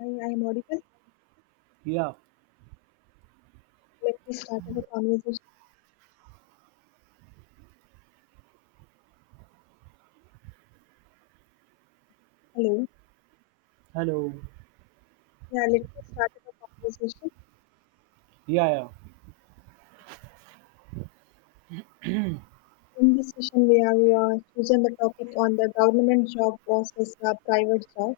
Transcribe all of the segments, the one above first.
Hi, I am audible. Yeah. Let me start our conversation. Hello. Hello. Yeah, let me start our conversation. Yeah, yeah, In this session, we have chosen the topic on the government job versus private job.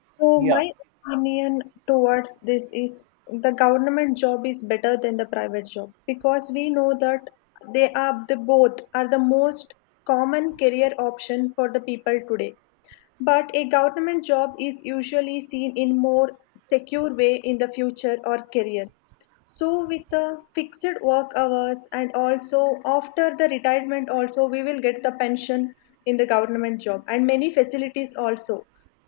So, yeah. my opinion towards this is the government job is better than the private job because we know that they are the both are the most common career option for the people today. But a government job is usually seen in more secure way in the future or career, so with the fixed work hours, and also after the retirement also we will get the pension in the government job and many facilities also,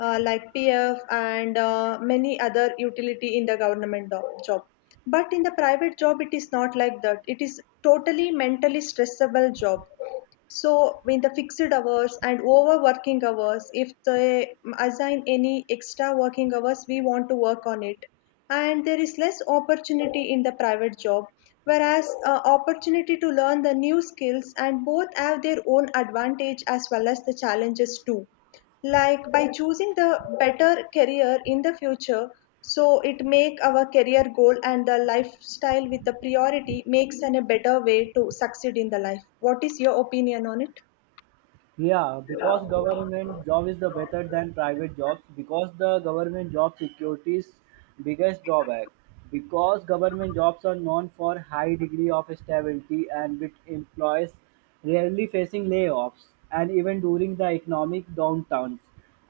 like pf and many other utility in the government job. But in the private job it is not like that. It is totally mentally stressable job. So in the fixed hours and overworking hours, if they assign any extra working hours, we want to work on it. And there is less opportunity in the private job, whereas opportunity to learn the new skills, and both have their own advantage as well as the challenges too, like by choosing the better career in the future, so it make our career goal and the lifestyle with the priority makes an a better way to succeed in the life. What is your opinion on it? Yeah, because government job is the better than private jobs because the government job security's biggest drawback because government jobs are known for high degree of stability and with employees rarely facing layoffs and even during the economic downturns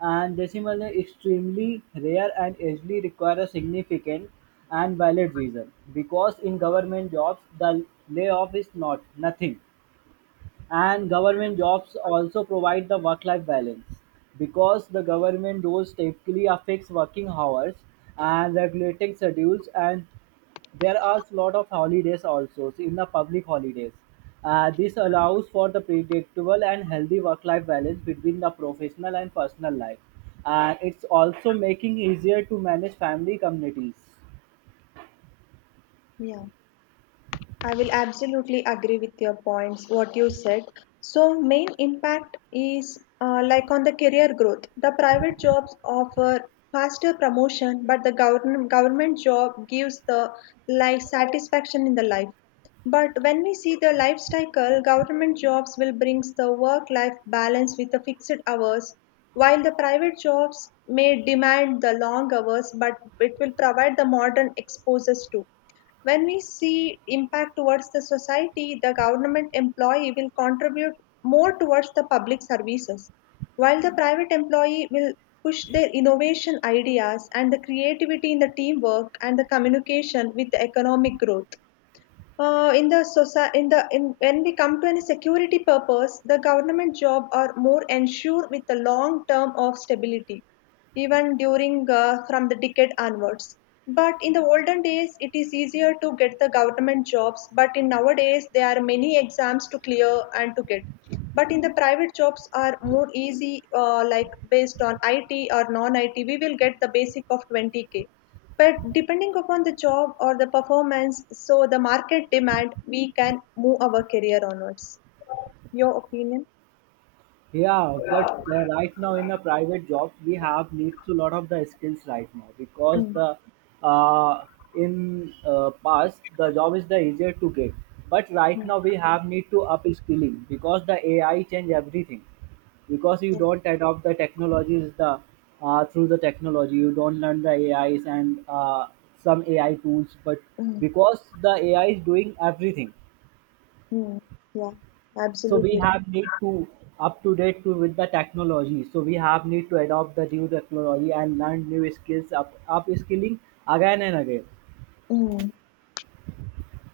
and they similarly extremely rare and usually require a significant and valid reason because in government jobs the layoff is not nothing. And government jobs also provide the work life balance because the government roles typically are fixed working hours and regulating schedules, and there are a lot of holidays also. So in the public holidays, this allows for the predictable and healthy work life balance between the professional and personal life, and it's also making easier to manage family communities. Yeah. I will absolutely agree with your points, what you said. So, main impact is like on the career growth. The private jobs offer faster promotion, but the government job gives the life satisfaction in the life. But when we see the life cycle, government jobs will brings the work-life balance with the fixed hours, while the private jobs may demand the long hours, but it will provide the modern exposures too. When we see impact towards the society, the government employee will contribute more towards the public services, while the private employee will push their innovation ideas and the creativity in the teamwork and the communication with the economic growth. In the society, in the in when we come to any security purpose, the government job are more ensure with a long term of stability, even during from the decade onwards. But in the olden days, it is easier to get the government jobs. But in nowadays, there are many exams to clear and to get. But in the private jobs are more easy, like based on IT or non-IT, we will get the basic of 20K, but depending upon the job or the performance, so the market demand, we can move our career onwards. Your opinion? Yeah, but right now in a private job, we have need to lot of the skills right now because Mm, the uh, in past the job is the easier to get, but right mm, now we have need to up skilling because the AI change everything. Because you yeah. don't adopt the technologies, the through the technology, you don't learn the AIs and some AI tools, but Mm, because the AI is doing everything, mm, yeah, so we absolutely right. have need to up to date to with the technology. So we have need to adopt the new technology and learn new skills, up skilling again and again. Mm,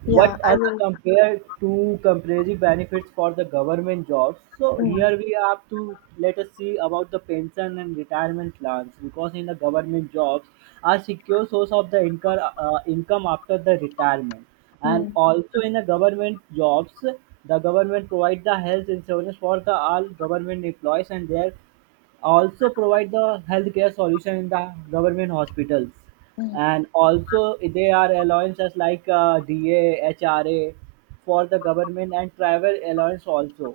yeah, What I as a will. compare to comparative benefits for the government jobs, so Mm, here we have to let us see about the pension and retirement plans because in the government jobs a secure source of the income, income after the retirement. And mm, also in the government jobs the government provide the health insurance for the all government employees, and their also provide the healthcare solution in the government hospitals. mm. And also they are allowances like da hra for the government, and travel allowance also.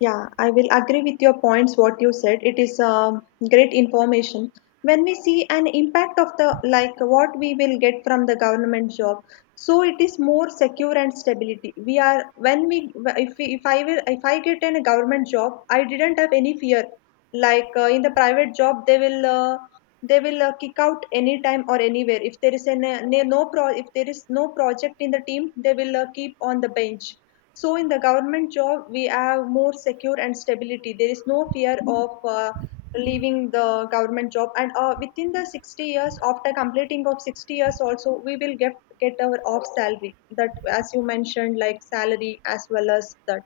Yeah, I will agree with your points, what you said. It is great information. When we see an impact of the, like what we will get from the government job, so it is more secure and stability. We are, when we, if I will, if I get in a government job, I didn't have any fear. Like in the private job, they will kick out anytime or anywhere. If there is an, if there is no project in the team, they will keep on the bench, so in the government job, we have more secure and stability. There is no fear of leaving the government job. And within the 60 years, after completing of 60 years also, get our off salary. That, as you mentioned, like salary as well as that.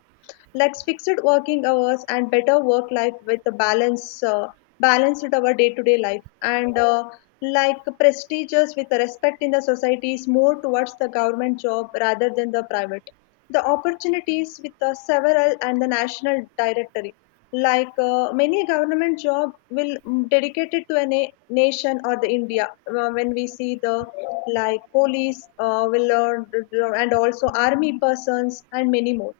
Like fixed working hours and better work life with the balance, balance with our day-to-day life. And like prestigious with the respect in the society is more towards the government job rather than the private. The opportunities with the several and the national directory, like many government job will dedicated to a nation or the india. When we see the like police will learn, and also army persons and many more.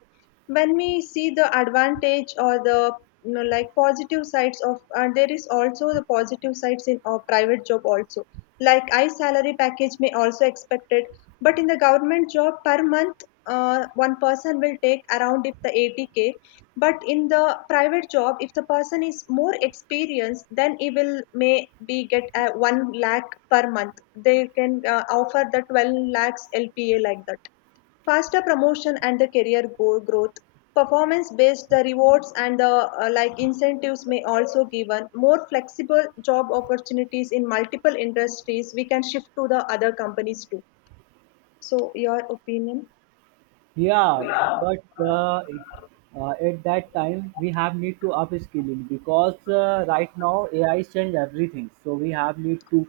When we see the advantage or the like positive sides of there is also the positive sides in our private job also, like I salary package may also expected, but in the government job per month one person will take around if the 80K. But in the private job if the person is more experienced then he will may be get 1 lakh per month, they can offer the 12 lakhs lpa like that. Faster promotion and the career growth, performance based the rewards and the like incentives may also given, more flexible job opportunities in multiple industries we can shift to the other companies too. So your opinion? Yeah, but at that time we have need to upskilling because right now AI change everything. So we have need to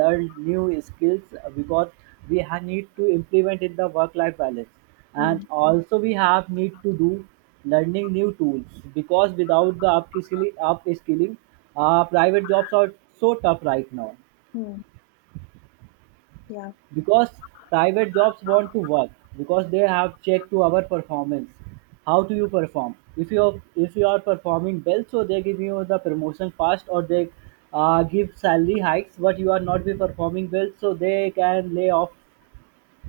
learn new skills because we have need to implement in the work life balance, and Mm, also we have need to do learning new tools, because without the upskilling, private jobs are so tough right now, mm, yeah. because private jobs want to work because they have checked to our performance. How do you perform? If you are performing well, so they give you the promotion fast, or they give salary hikes. But you are not be performing well, so they can lay off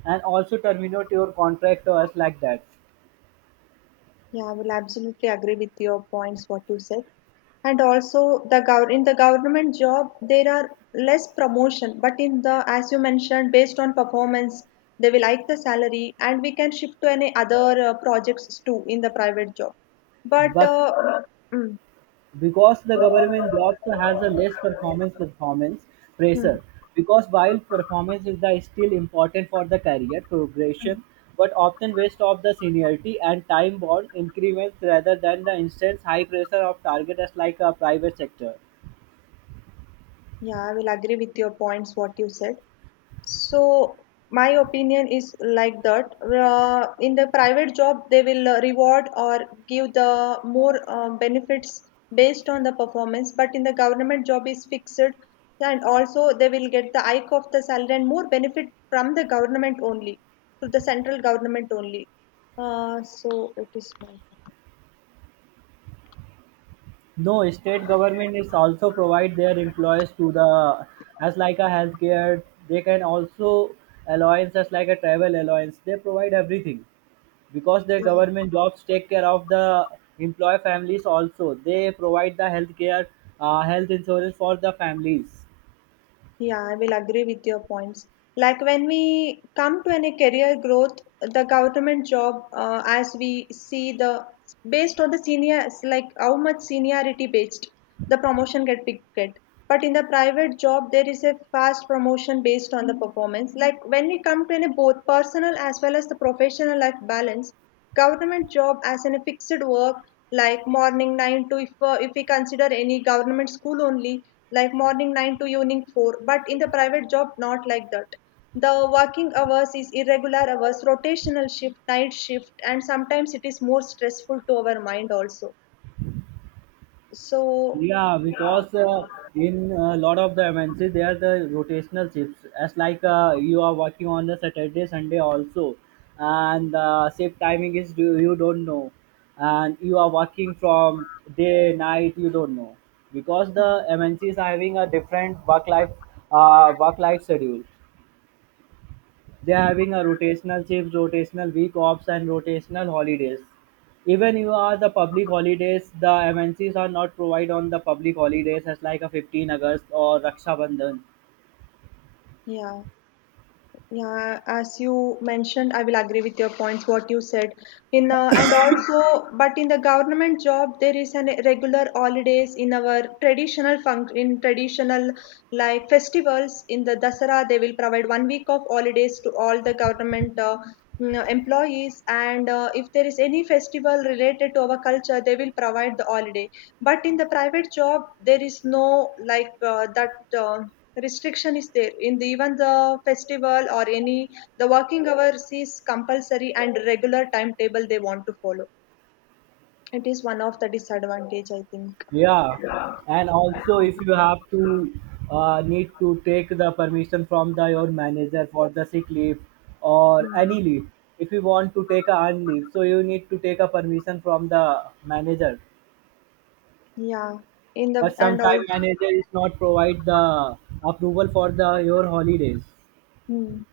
and also terminate your contract or us like that. Yeah, I will absolutely agree with your points, what you said. And also, the in the government job, there are less promotion, but in the, as you mentioned, based on performance, they will like the salary, and we can shift to any other projects too in the private job. But But mm, Because the government jobs has a less performance mm, pressure. Because while performance is the still important for the career mm. progression, but often waste of the seniority and time bound increments rather than the instant high pressure of targets like a private sector. Yeah, I will agree with your points, what you said. So my opinion is like that. In the private job, they will reward or give the more benefits based on the performance. But in the government job is fixed, and also they will get the hike of the salary and more benefit from the government only, to the central government only. So it is my. No, state government is also provide their employees to the as like a healthcare. They can also allowance as like a travel allowance. They provide everything. Because the government jobs take care of the employee families also. They provide the health care, health insurance for the families. Yeah, I will agree with your points. Like when we come to any career growth, the government job, as we see the based on the senior, like how much seniority based the promotion get picked. Get. But in the private job, there is a fast promotion based on the performance. Like when we come to any both personal as well as the professional life balance, government job as in a fixed work, like morning 9 to if we consider any government school only, like morning 9 to evening 4. But in the private job not like that. The working hours is irregular hours, rotational shift, night shift, and sometimes it is more stressful to our mind also. So Yeah, because in a lot of the MNCs, they are the rotational shifts. As like you are working on the Saturday, Sunday also, and shift timing is you don't know, and you are working from day night, you don't know, because the MNCs are having a different work life schedule. They are having a rotational shifts, rotational week offs, and rotational holidays. Even you are the public holidays, the MNCs are not provide on the public holidays as like a 15th August or Raksha Bandhan. yeah, yeah, as you mentioned, I will agree with your points, what you said. In and also, but in the government job there is an regular holidays in our traditional in traditional like festivals. In the Dasara, they will provide 1 week of holidays to all the government employees. And if there is any festival related to our culture, they will provide the holiday. But in the private job, there is no like that. Uh, Restriction is there in the even the festival or any, the working hours is compulsory and regular timetable they want to follow. It is one of the disadvantage I think. Yeah, and also if you have to need to take the permission from the your manager for the sick leave or Mm. any leave, if you want to take a un leave, so you need to take a permission from the manager. Yeah in the But and all. sometimes manager is not provide the approval for the your holidays. Mm.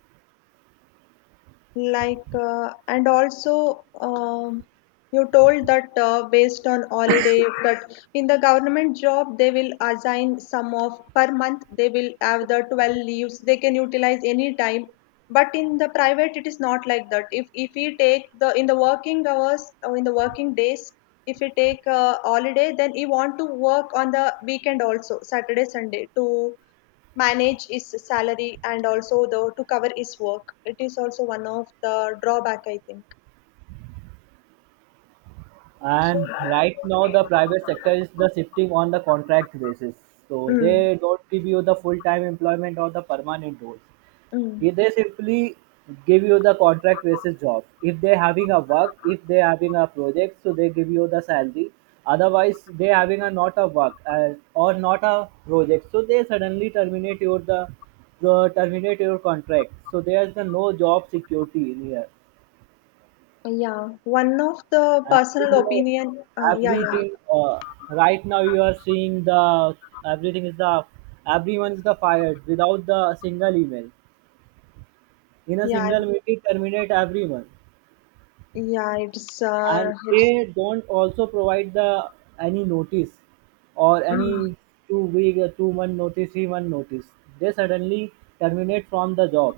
Like, and also, you told that based on holiday, that in the government job, they will assign some of per month, they will have the 12 leaves, they can utilize any time. But in the private, it is not like that. If we take the in the working hours or in the working days, if we take a holiday, then we want to work on the weekend also, Saturday, Sunday, to manage his salary and also the to cover his work. It is also one of the drawback, I think. So, And right now the private sector is the shifting on the contract basis, so mm, they don't give you the full time employment or the permanent role. mm, They simply give you the contract basis job. If they're having a work, if they're having a project, so they give you the salary. Otherwise, they're having a not a work or not a project, so they suddenly terminate your the terminate your contract. So there's the no job security in here. yeah, one of the And personal you know, opinion. Yeah, yeah, everything right now you are seeing the everything is the everyone is the fired without the single email. In a yeah, single mail, it terminate everyone. yeah. And It's they don't also provide the any notice or mm, any 2 week 2 month notice, 3 month notice, they suddenly terminate from the job.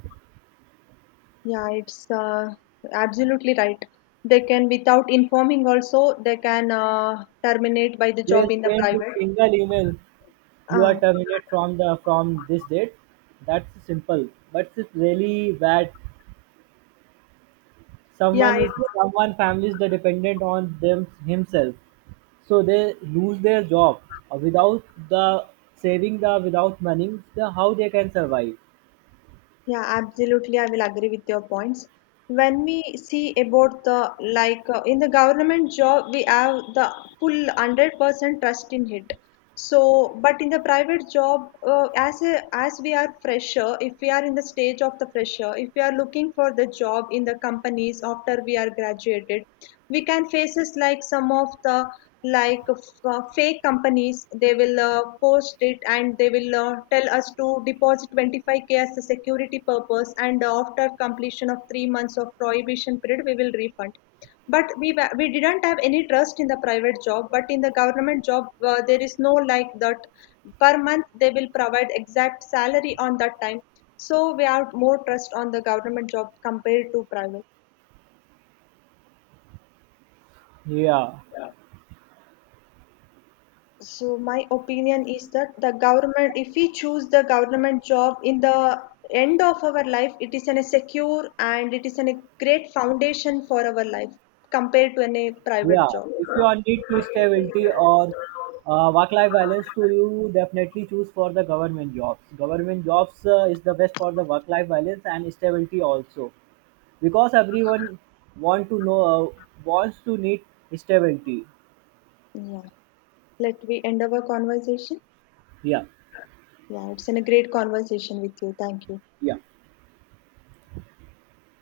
yeah, it's absolutely right. They can without informing also they can terminate by the They job in the send a private. single email, you are Uh, terminated from the from this date. That's simple. But it's really bad. yeah. Someone is someone family is the dependent on them himself, so they lose their job, without the saving, the without money, the how they can survive. Yeah, absolutely. I will agree with your points. When we see about the like in the government job, we have the full 100% trust in it. So, but in the private job, as a, as we are fresher, if we are in the stage of the fresher, if we are looking for the job in the companies after we are graduated, we can faces like some of the like fake companies they will post it and they will tell us to deposit 25K as a security purpose, and after completion of 3 months of prohibition period we will refund. But we we didn't have any trust in the private job, but in the government job there is no like that. Per month they will provide exact salary on that time. So we have more trust on the government job compared to private. Yeah. So my opinion is that the government, if we choose the government job in the end of our life, it is an, a secure and it is an, a great foundation for our life compared to any Yeah, private job. if you are need to stability or work-life balance, to you definitely choose for the government jobs. Government jobs is the best for the work-life balance and stability also, because everyone want to know, wants to need stability. Yeah. Let we end our conversation. Yeah, Yeah, it's an, a great conversation with you. Thank you. yeah.